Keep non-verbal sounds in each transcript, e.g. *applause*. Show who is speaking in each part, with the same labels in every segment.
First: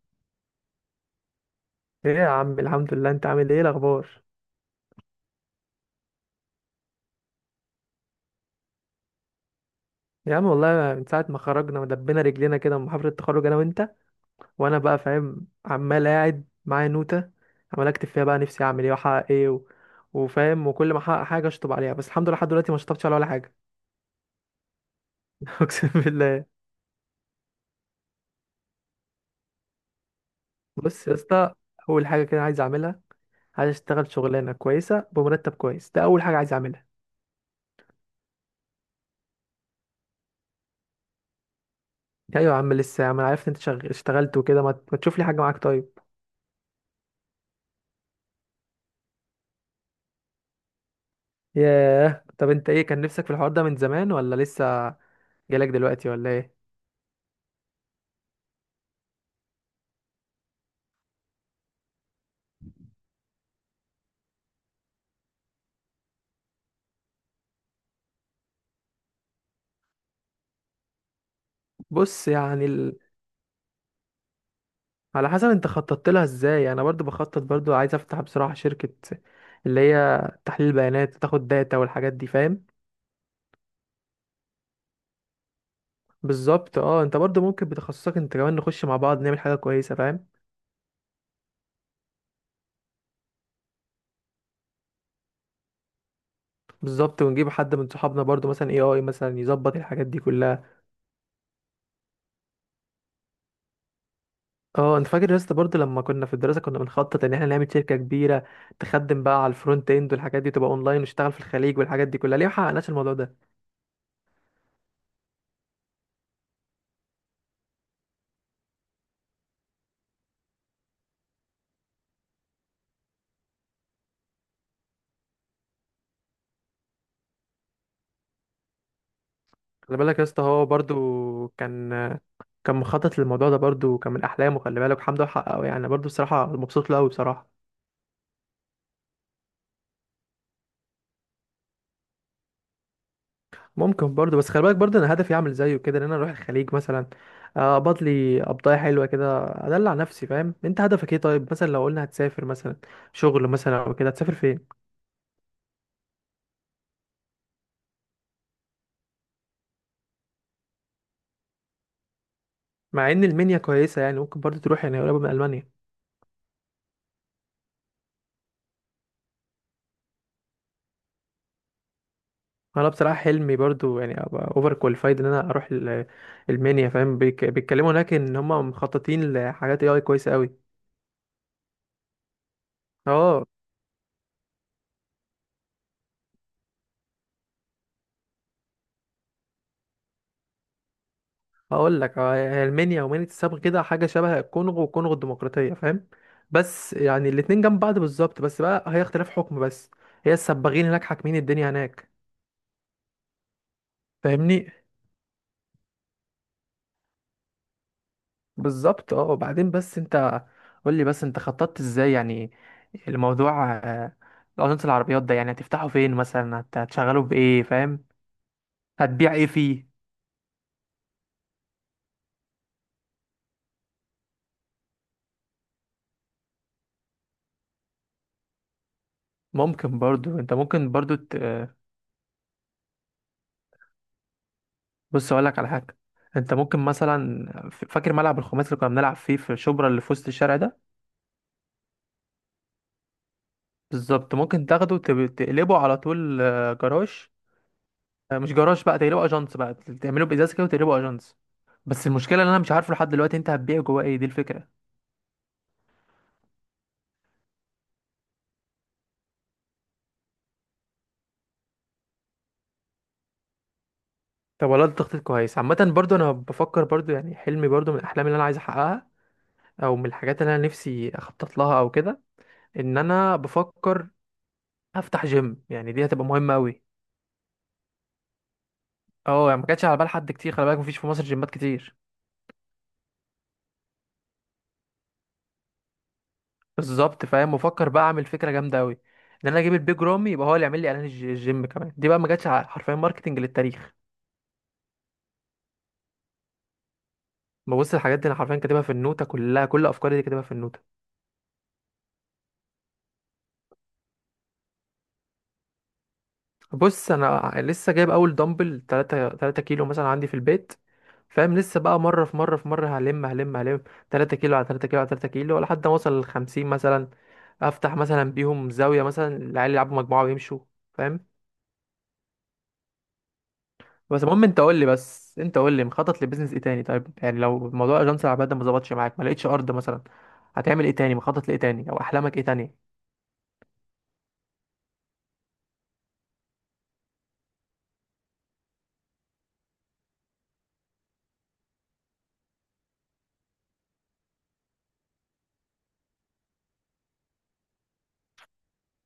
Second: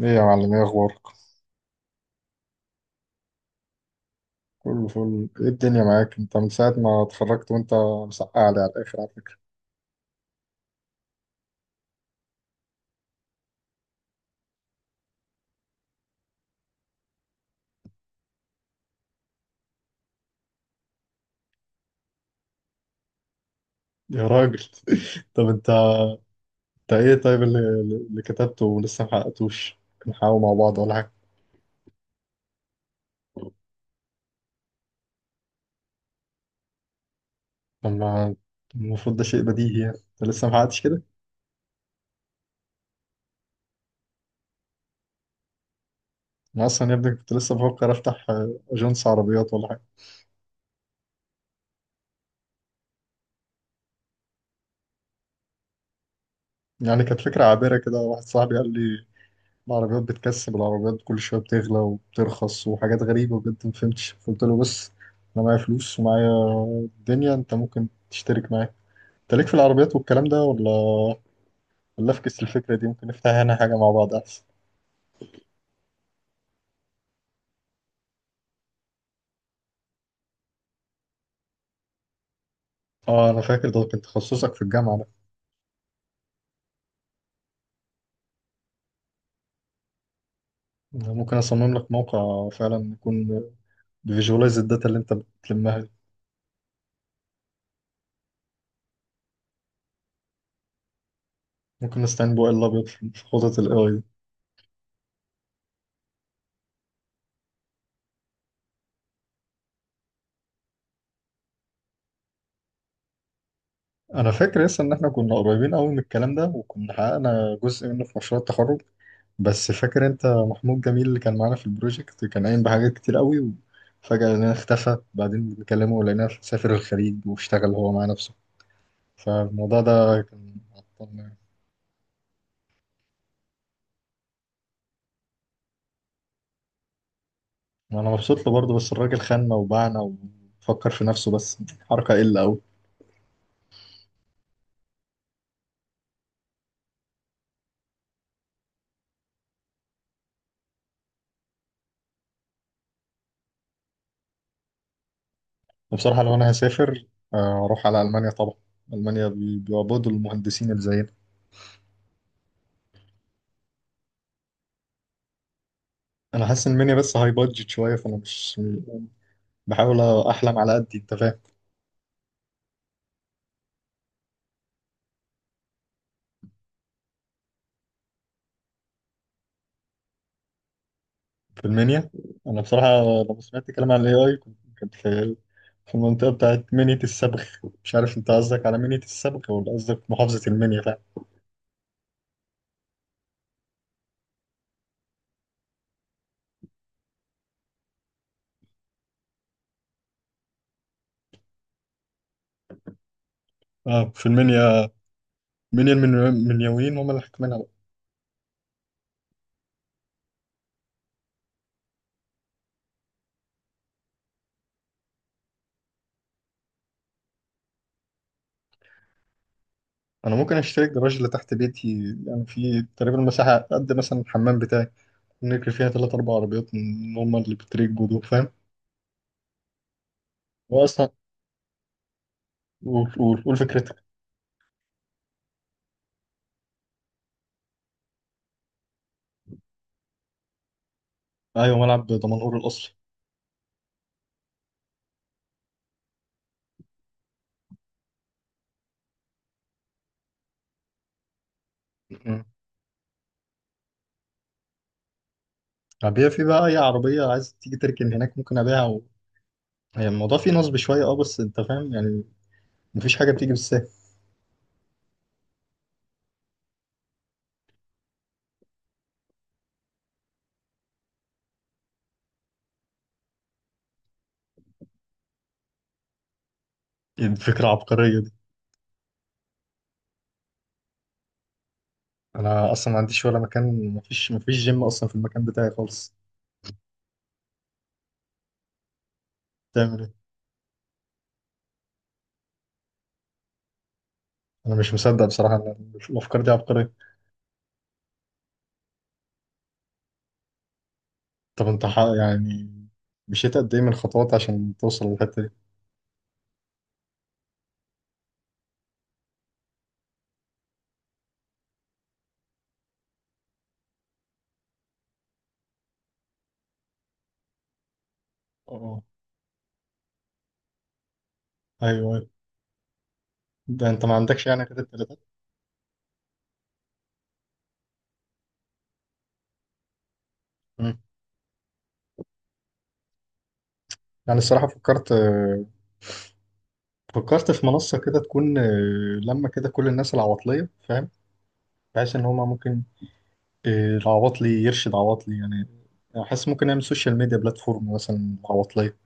Speaker 1: ايه يا معلم، ايه اخبارك؟
Speaker 2: ايه يا عم. الحمد لله، انت عامل ايه، الاخبار؟
Speaker 1: كله فل. ايه الدنيا معاك انت من ساعة ما اتخرجت وانت مسقع لي على الاخر على فكرة.
Speaker 2: يا عم والله من ساعه ما خرجنا ودبينا رجلينا كده من محاضره التخرج انا وانت، وانا بقى فاهم عمال قاعد معايا نوته عمال اكتب فيها بقى نفسي اعمل ايه واحقق ايه وفاهم، وكل ما احقق حاجه اشطب عليها. بس الحمد لله لحد دلوقتي ما شطبتش على ولا حاجه.
Speaker 1: يا راجل! *laughs* طب
Speaker 2: *laughs*
Speaker 1: انت،
Speaker 2: اقسم بالله.
Speaker 1: انت ايه طيب اللي كتبته ولسه محققتوش؟ نحاول مع بعض ولا
Speaker 2: بص
Speaker 1: حاجة؟
Speaker 2: يا اسطى، اول حاجه كده عايز اعملها، عايز اشتغل شغلانه كويسه بمرتب كويس. ده اول حاجه عايز اعملها.
Speaker 1: لما المفروض ده شيء بديهي، يعني انت لسه محققتش كده؟
Speaker 2: ايوه يا عم، لسه يا عم. انا عرفت انت اشتغلت وكده، ما تشوف لي حاجه معاك طيب؟
Speaker 1: انا اصلا يا ابني كنت لسه بفكر افتح اجنس عربيات ولا حاجة.
Speaker 2: ياه، طب انت ايه كان نفسك في الحوار ده من زمان ولا لسه جالك دلوقتي ولا ايه؟
Speaker 1: يعني كانت فكرة عابرة كده، واحد صاحبي قال لي العربيات بتكسب، العربيات كل شوية بتغلى وبترخص وحاجات غريبة بجد ما فهمتش. فقلت له: بس أنا معايا فلوس ومعايا الدنيا، أنت ممكن تشترك معايا. أنت ليك في العربيات والكلام ده ولا ولا
Speaker 2: بص
Speaker 1: أفكس
Speaker 2: يعني
Speaker 1: الفكرة دي؟ ممكن نفتحها هنا حاجة مع بعض أحسن.
Speaker 2: على حسب انت خططت لها ازاي. انا برضو بخطط، برضو عايز افتح بصراحة شركة اللي هي تحليل بيانات، تاخد داتا والحاجات دي، فاهم؟
Speaker 1: أه، أنا فاكر ده كان تخصصك في الجامعة ده.
Speaker 2: بالظبط اه. انت برضو ممكن بتخصصك انت كمان نخش مع بعض نعمل حاجة كويسة، فاهم؟
Speaker 1: أنا ممكن أصمم لك موقع فعلا يكون بيفيجوالايز الداتا اللي أنت بتلمها دي.
Speaker 2: بالظبط، ونجيب حد من صحابنا برضو، مثلا اي اي مثلا يظبط الحاجات دي كلها.
Speaker 1: ممكن نستعين بو ال أبيض في خطط ال AI.
Speaker 2: اه، انت فاكر يا اسطى برضه لما كنا في الدراسه كنا بنخطط ان احنا نعمل شركه كبيره تخدم بقى على الفرونت اند، والحاجات دي تبقى اونلاين، ونشتغل في الخليج والحاجات دي كلها؟ ليه ما حققناش الموضوع ده؟
Speaker 1: انا فاكر لسه ان احنا كنا قريبين قوي من الكلام ده، وكنا حققنا جزء منه في مشروع التخرج. بس فاكر انت محمود جميل اللي كان معانا في البروجكت كان قايم بحاجات كتير قوي، وفجأة لقيناه اختفى، بعدين بنكلمه ولقيناه سافر الخليج واشتغل هو مع نفسه، فالموضوع
Speaker 2: خلي بالك
Speaker 1: ده
Speaker 2: يا اسطى
Speaker 1: كان
Speaker 2: هو برضه
Speaker 1: عطلنا يعني.
Speaker 2: كان كان مخطط للموضوع ده برضه، كان من احلامه. خلي بالك الحمد لله حققه يعني، برضه بصراحه مبسوط له قوي بصراحه.
Speaker 1: وانا مبسوط له برضه، بس الراجل خاننا وباعنا وفكر في نفسه، بس حركة قلة قوي.
Speaker 2: ممكن برضه، بس خلي بالك برضه انا هدفي اعمل زيه كده، ان انا اروح الخليج مثلا، اقبض لي قبضايه حلوه كده، ادلع نفسي، فاهم؟ انت هدفك ايه طيب؟ مثلا لو قلنا هتسافر مثلا شغل مثلا او كده، هتسافر فين؟
Speaker 1: وبصراحة لو انا هسافر، اروح على المانيا طبعا. المانيا بيعبدوا المهندسين اللي زينا.
Speaker 2: مع ان المنيا كويسه يعني، ممكن برضو تروح، يعني قريبه من المانيا.
Speaker 1: انا حاسس ان المانيا بس هاي بادجت شويه، فانا مش بحاول احلم على قد انت فاهم.
Speaker 2: انا بصراحه حلمي برضو يعني ابقى اوفر كواليفايد ان انا اروح المنيا، فاهم؟ بيتكلموا هناك ان هم مخططين لحاجات اي اي كويسه قوي.
Speaker 1: في المنيا، انا بصراحه لما
Speaker 2: اه،
Speaker 1: سمعت كلام عن الاي اي كنت في في المنطقه بتاعت منيا الصبغ. مش عارف انت قصدك على منيا الصبغ ولا قصدك محافظه المنيا فعلا؟
Speaker 2: هقول لك هي المنيا ومنيا السبق كده، حاجه شبه الكونغو والكونغو الديمقراطيه، فاهم؟ بس يعني الاتنين جنب بعض بالظبط، بس بقى هي اختلاف حكم بس. هي السباغين هناك حاكمين الدنيا هناك،
Speaker 1: اه في
Speaker 2: فاهمني؟
Speaker 1: المنيا. منيا، المنيويين هم اللي حاكمينها بقى.
Speaker 2: بالظبط اه. وبعدين بس انت قول لي، بس انت خططت ازاي يعني الموضوع، اجنس العربيات ده يعني هتفتحه فين مثلا؟ هتشغله بايه، فاهم؟ هتبيع ايه فيه؟
Speaker 1: انا ممكن اشتري الجراج اللي تحت بيتي، يعني في تقريبا مساحه قد مثلا الحمام بتاعي، نركب فيها ثلاث اربع عربيات من هم اللي بتريقوا دول، فاهم؟
Speaker 2: ممكن برضو، انت ممكن
Speaker 1: واصلا
Speaker 2: برضو ت... آه،
Speaker 1: قول قول قول فكرتك.
Speaker 2: بص اقول لك على حاجه. انت ممكن مثلا فاكر ملعب الخماسي اللي كنا بنلعب فيه في شبرا، اللي في وسط الشارع ده؟
Speaker 1: ايوه، ملعب دمنهور الاصلي.
Speaker 2: بالظبط. ممكن تاخده تقلبه على طول جراج. مش جراج بقى، تقلبه اجنس بقى، تعمله بازاز كده وتقلبه اجنس. بس المشكله ان انا مش عارفه لحد دلوقتي انت هتبيع جواه ايه. دي الفكره.
Speaker 1: أبيع في بقى أي عربية عايز تيجي تركن هناك ممكن أبيعها و... يعني الموضوع فيه نصب شوية أه، بس أنت فاهم يعني، مفيش حاجة بتيجي بالسهل.
Speaker 2: طب والله ده تخطيط كويس. عامة برضو أنا بفكر برضو، يعني حلمي برضو من الأحلام اللي أنا عايز أحققها، أو من الحاجات اللي أنا نفسي أخطط لها أو كده، إن أنا بفكر أفتح جيم. يعني دي هتبقى مهمة أوي.
Speaker 1: *laughs* إيه الفكرة العبقرية دي؟
Speaker 2: أه يعني ما كانتش على بال حد كتير، خلي بالك مفيش في مصر جيمات كتير.
Speaker 1: أنا أصلا ما عنديش ولا مكان، مفيش جيم أصلا في المكان بتاعي خالص.
Speaker 2: بالظبط، فاهم؟ بفكر بقى أعمل فكرة جامدة أوي، إن أنا أجيب
Speaker 1: تعمل
Speaker 2: البيج
Speaker 1: إيه؟
Speaker 2: رامي يبقى هو اللي يعمل لي إعلان الجيم. كمان دي بقى ما جاتش حرفيا ماركتنج للتاريخ.
Speaker 1: أنا مش مصدق بصراحة إن الأفكار دي عبقرية.
Speaker 2: ببص الحاجات دي أنا حرفيا كاتبها في النوتة كلها، كل أفكاري دي كاتبها في النوتة.
Speaker 1: طب أنت ح... يعني مشيت قد إيه من الخطوات عشان توصل للحتة دي؟
Speaker 2: بص انا لسه جايب اول دمبل 3 كيلو مثلا عندي في البيت، فاهم؟ لسه بقى مره في مره في مره، هلم هلم هلم. 3 كيلو على 3 كيلو على 3 كيلو لحد ما اوصل ل 50 مثلا، افتح مثلا بيهم
Speaker 1: أه،
Speaker 2: زاويه مثلا العيال يلعبوا مجموعه ويمشوا، فاهم؟
Speaker 1: أيوه، أيوه. ده أنت ما
Speaker 2: بس المهم
Speaker 1: عندكش
Speaker 2: انت
Speaker 1: يعني
Speaker 2: قول
Speaker 1: كده
Speaker 2: لي،
Speaker 1: التلاتات؟
Speaker 2: بس انت قول لي مخطط لبيزنس ايه تاني طيب؟ يعني لو موضوع اجنس العمال ده ما ظبطش معاك، ما لقيتش ارض مثلا، هتعمل ايه
Speaker 1: مم.
Speaker 2: تاني؟ مخطط لايه تاني، او احلامك ايه تاني؟
Speaker 1: يعني الصراحة فكرت، فكرت في منصة كده تكون لما كده كل الناس العواطلية، فاهم؟ بحيث ان هما ممكن، العواطلي يرشد عواطلي يعني. أنا حاسس ممكن نعمل سوشيال ميديا بلاتفورم مثلا عواطلية.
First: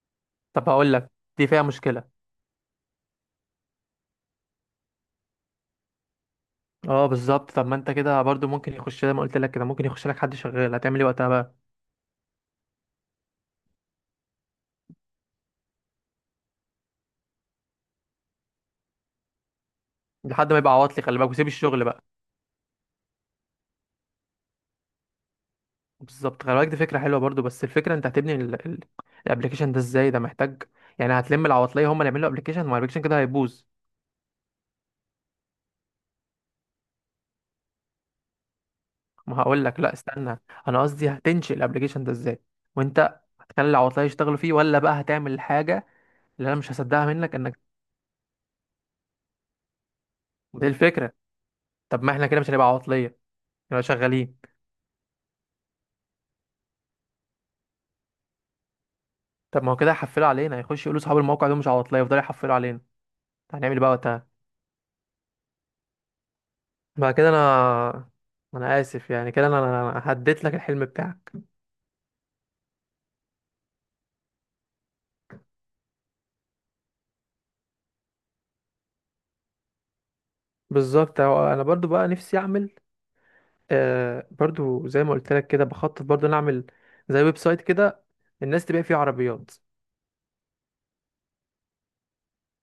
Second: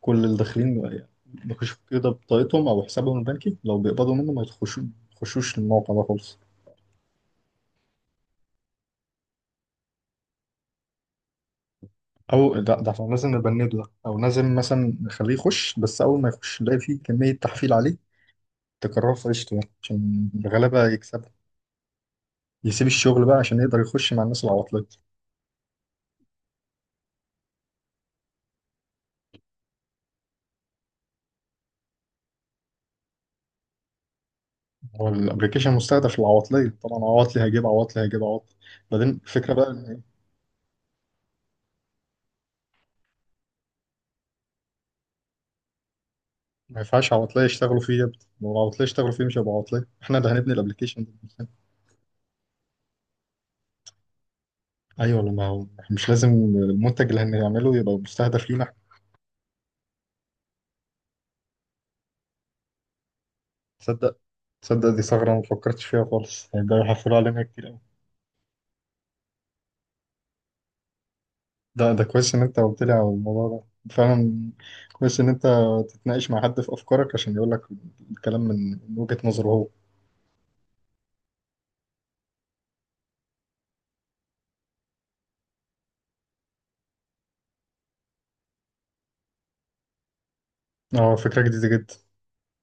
Speaker 1: كل اللي
Speaker 2: طب
Speaker 1: داخلين
Speaker 2: هقول لك، دي فيها
Speaker 1: بيخشوا كده
Speaker 2: مشكله.
Speaker 1: بطاقتهم أو حسابهم البنكي لو بيقبضوا منه ما يخشوش، يخشوش الموقع ده خالص.
Speaker 2: اه بالظبط. طب ما انت كده برضو ممكن يخش، زي ما قلت لك كده، ممكن يخش لك حد شغال. هتعمل ايه وقتها بقى؟
Speaker 1: أو لا، ده احنا لازم نبنده ده، أو لازم مثلا نخليه يخش، بس أول ما يخش نلاقي فيه كمية تحفيل عليه تكرره في عيشته يعني، عشان
Speaker 2: لحد ما يبقى
Speaker 1: الغلابة
Speaker 2: عواطلي، خلي بالك،
Speaker 1: يكسبها.
Speaker 2: وسيب الشغل بقى.
Speaker 1: يسيب الشغل بقى عشان يقدر يخش مع الناس العواطلية.
Speaker 2: بالظبط، خلي بالك دي فكره حلوه برضو، بس الفكره انت هتبني الابليكيشن ده ازاي؟ ده محتاج، يعني هتلم العواطليه هم اللي يعملوا ابليكيشن؟ ما الابليكيشن كده هيبوظ.
Speaker 1: هو الأبلكيشن مستهدف العواطلية، طبعا عواطلي هيجيب عواطلي هيجيب عواطلي. بعدين
Speaker 2: ما
Speaker 1: الفكرة
Speaker 2: هقول
Speaker 1: بقى،
Speaker 2: لك، لا استنى، انا قصدي هتنشئ الابليكيشن ده ازاي؟ وانت هتخلي العواطليه يشتغلوا فيه، ولا بقى هتعمل الحاجه اللي انا مش
Speaker 1: ما
Speaker 2: هصدقها
Speaker 1: ينفعش
Speaker 2: منك
Speaker 1: عواطلية
Speaker 2: انك،
Speaker 1: يشتغلوا فيه يا ابني، لو العواطلية يشتغلوا فيه مش هيبقى عواطلية. احنا اللي هنبني
Speaker 2: دي
Speaker 1: الابلكيشن ده
Speaker 2: الفكره؟
Speaker 1: بنفسنا.
Speaker 2: طب ما احنا كده مش هنبقى عواطليه، نبقى شغالين.
Speaker 1: ايوه، لما هو إحنا مش لازم المنتج اللي هنعمله يبقى مستهدف لينا احنا.
Speaker 2: طب ما هو كده هيحفلوا علينا، هيخش يقولوا اصحاب الموقع دول مش عواطليه، يفضلوا يحفلوا علينا. هنعمل إيه بقى
Speaker 1: تصدق،
Speaker 2: وقتها؟
Speaker 1: تصدق دي ثغرة ما فكرتش فيها خالص، هيبدأوا
Speaker 2: بعد
Speaker 1: يحفلوا
Speaker 2: كده
Speaker 1: علينا كتير قوي.
Speaker 2: انا اسف يعني كده. انا هديت لك الحلم بتاعك.
Speaker 1: ده ده كويس ان انت قلت لي على الموضوع ده فعلا. كويس ان انت تتناقش مع حد في افكارك عشان يقول لك الكلام من وجهة نظره هو.
Speaker 2: بالظبط. أهو انا برضو بقى نفسي اعمل برضو، زي ما قلت لك كده بخطط برضو نعمل زي ويب سايت كده الناس تبيع فيه عربيات.
Speaker 1: اه، فكرة جديدة جدا.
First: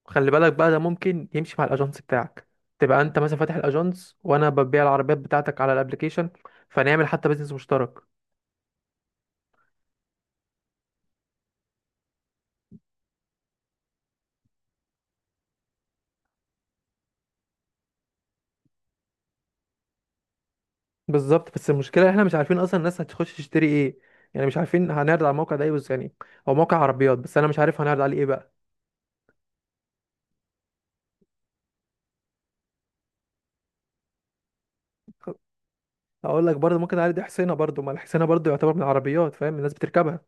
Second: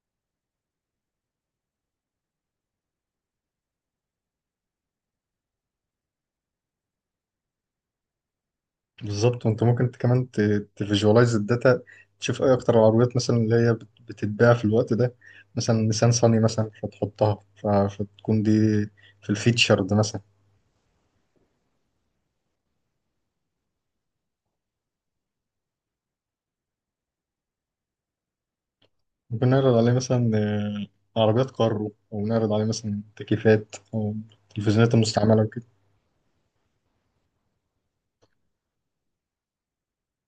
Speaker 2: خلي بالك بقى ده ممكن يمشي مع الاجنس بتاعك، تبقى انت مثلا فاتح الاجنس وانا ببيع العربيات بتاعتك على الابليكيشن، فنعمل حتى بيزنس مشترك.
Speaker 1: بالظبط. وانت ممكن كمان تفيجواليز الداتا، تشوف ايه اكتر العربيات مثلا اللي هي بتتباع في الوقت ده، مثلا نيسان صني مثلا فتحطها فتكون دي في الفيتشر ده مثلا.
Speaker 2: بالظبط، بس المشكله احنا مش عارفين اصلا الناس هتخش تشتري ايه، يعني مش عارفين هنعرض على الموقع ده ايه بس، يعني هو موقع عربيات بس انا مش عارف هنعرض عليه ايه بقى.
Speaker 1: ممكن نعرض عليه مثلا عربيات كارو، او نعرض عليه مثلا تكييفات او تلفزيونات المستعمله وكده.
Speaker 2: اقول لك برضه، ممكن عادي حسينه برضه. ما الحسينه برضه يعتبر من العربيات، فاهم؟ الناس بتركبها.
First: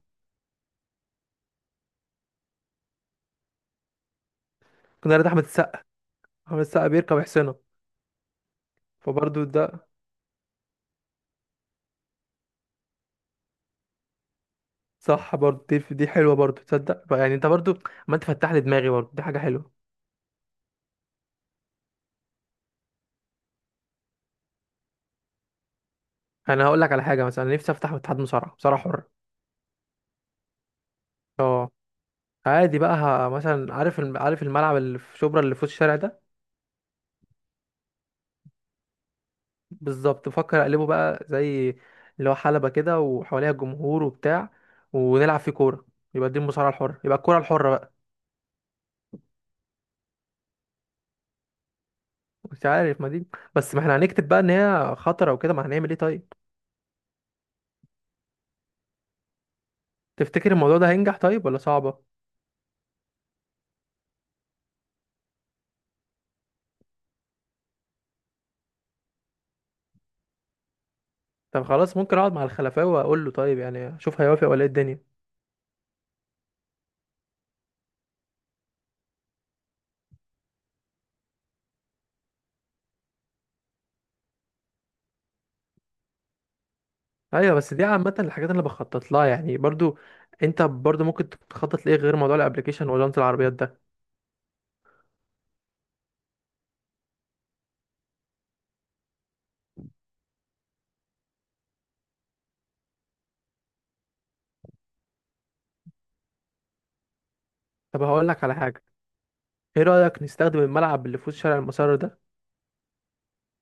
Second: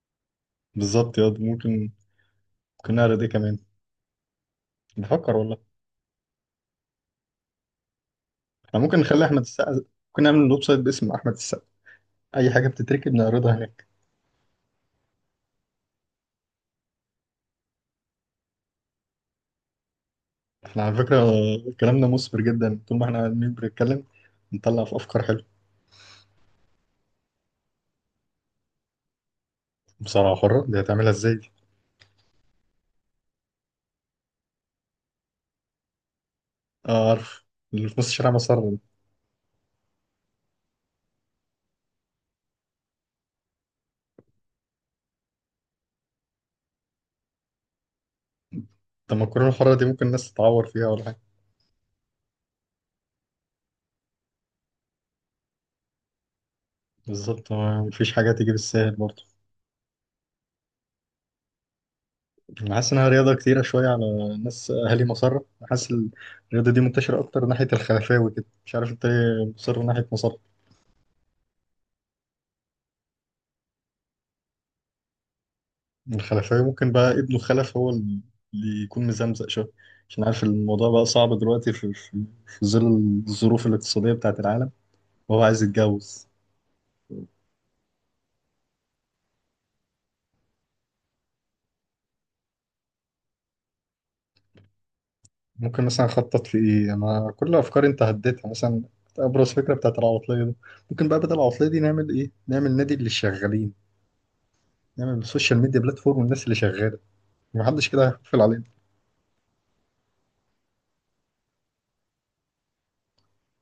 Speaker 1: بالظبط يا دي. ممكن، ممكن نعرض ايه كمان؟
Speaker 2: ممكن عادي
Speaker 1: بفكر
Speaker 2: احمد
Speaker 1: والله.
Speaker 2: السقا. احمد السقا بيركب حسينه.
Speaker 1: احنا ممكن نخلي احمد
Speaker 2: فبرضه ده
Speaker 1: السقا، ممكن نعمل ويب سايت باسم احمد السقا، اي حاجه بتتركب نعرضها هناك.
Speaker 2: صح برضه. دي حلوه برضه، تصدق؟ يعني انت برضه، ما انت فتح لي دماغي برضه. دي حاجه حلوه.
Speaker 1: احنا على فكرة كلامنا مثمر جدا، طول ما احنا قاعدين بنتكلم نطلع في أفكار حلوة.
Speaker 2: انا هقول لك على حاجه، مثلا نفسي افتح اتحاد مصارعه حره.
Speaker 1: مصارعة حرة دي هتعملها ازاي؟ دي؟
Speaker 2: اه، عادي بقى مثلا عارف عارف الملعب اللي في شبرا اللي في وسط الشارع ده؟
Speaker 1: اه، عارف، اللي في نص الشارع مسار.
Speaker 2: بالظبط، بفكر اقلبه بقى زي اللي هو حلبه كده وحواليها جمهور وبتاع، ونلعب فيه كوره، يبقى دي المصارعه الحره، يبقى الكوره الحره بقى.
Speaker 1: طب ما الكورونا الحرة دي ممكن الناس تتعور فيها ولا حاجة؟
Speaker 2: مش عارف ما دي، بس ما احنا هنكتب بقى ان هي خطره وكده، ما هنعمل ايه طيب.
Speaker 1: بالظبط، مفيش حاجة تيجي بالسهل برضه.
Speaker 2: تفتكر الموضوع ده هينجح طيب ولا صعبه؟
Speaker 1: أنا حاسس إنها رياضة كتيرة شوية على ناس أهالي مسار. حاسس الرياضة دي منتشرة أكتر ناحية الخلفاوي كده، مش عارف أنت ليه مصر ناحية مسار.
Speaker 2: طب خلاص، ممكن اقعد مع الخلفاوي واقول له، طيب يعني اشوف هيوافق ولا ايه الدنيا.
Speaker 1: الخلفية ممكن بقى ابنه خلف هو اللي يكون مزمزق شوية، عشان عارف الموضوع بقى صعب دلوقتي في, ظل الظروف الاقتصادية بتاعت العالم، وهو عايز يتجوز.
Speaker 2: ايوه، بس دي عامه الحاجات اللي بخطط لها يعني برضو. انت برضو ممكن تخطط لايه غير موضوع الابليكيشن وجنط العربيات ده؟
Speaker 1: ممكن مثلا أخطط في إيه؟ أنا كل أفكاري أنت هديتها. مثلا أبرز فكرة بتاعت العواطلية دي، ممكن بقى بدل العواطلية دي نعمل إيه؟ نعمل نادي للشغالين، نعمل السوشيال ميديا بلاتفورم والناس اللي شغالة، محدش
Speaker 2: طب
Speaker 1: كده
Speaker 2: هقول
Speaker 1: هيحفل
Speaker 2: لك على
Speaker 1: علينا.
Speaker 2: حاجه. ايه رايك نستخدم الملعب اللي في وسط شارع المسار ده،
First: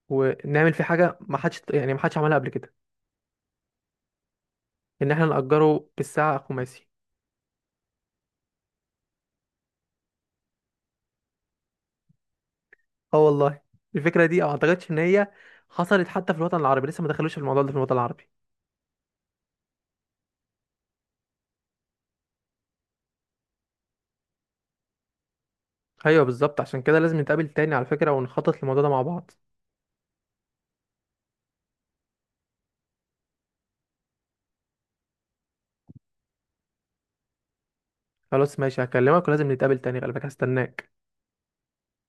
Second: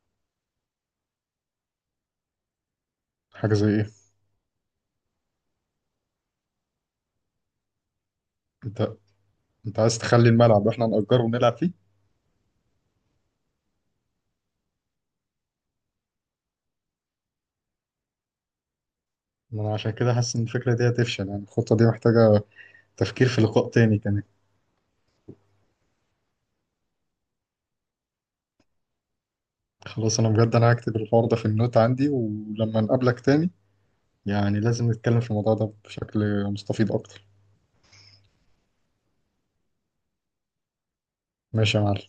Speaker 2: ونعمل فيه حاجه ما حدش يعني ما حدش عملها قبل كده؟
Speaker 1: حاجة زي إيه؟
Speaker 2: ان احنا نأجره بالساعه خماسي.
Speaker 1: أنت، أنت عايز تخلي الملعب إحنا نأجره ونلعب فيه؟
Speaker 2: اه والله، الفكره دي ما اعتقدش ان هي حصلت حتى في الوطن العربي، لسه ما دخلوش في الموضوع ده في الوطن العربي.
Speaker 1: ما أنا عشان كده حاسس إن الفكرة دي هتفشل، يعني الخطة دي محتاجة تفكير في لقاء تاني كمان.
Speaker 2: ايوه بالظبط، عشان كده لازم نتقابل تاني على فكره، ونخطط للموضوع ده مع بعض.
Speaker 1: خلاص انا بجد انا هكتب الحوار ده في النوت عندي، ولما نقابلك تاني يعني لازم نتكلم في الموضوع ده بشكل مستفيض اكتر.
Speaker 2: خلاص ماشي، هكلمك، ولازم نتقابل تاني على فكره. هستناك.
Speaker 1: ماشي يا معلم.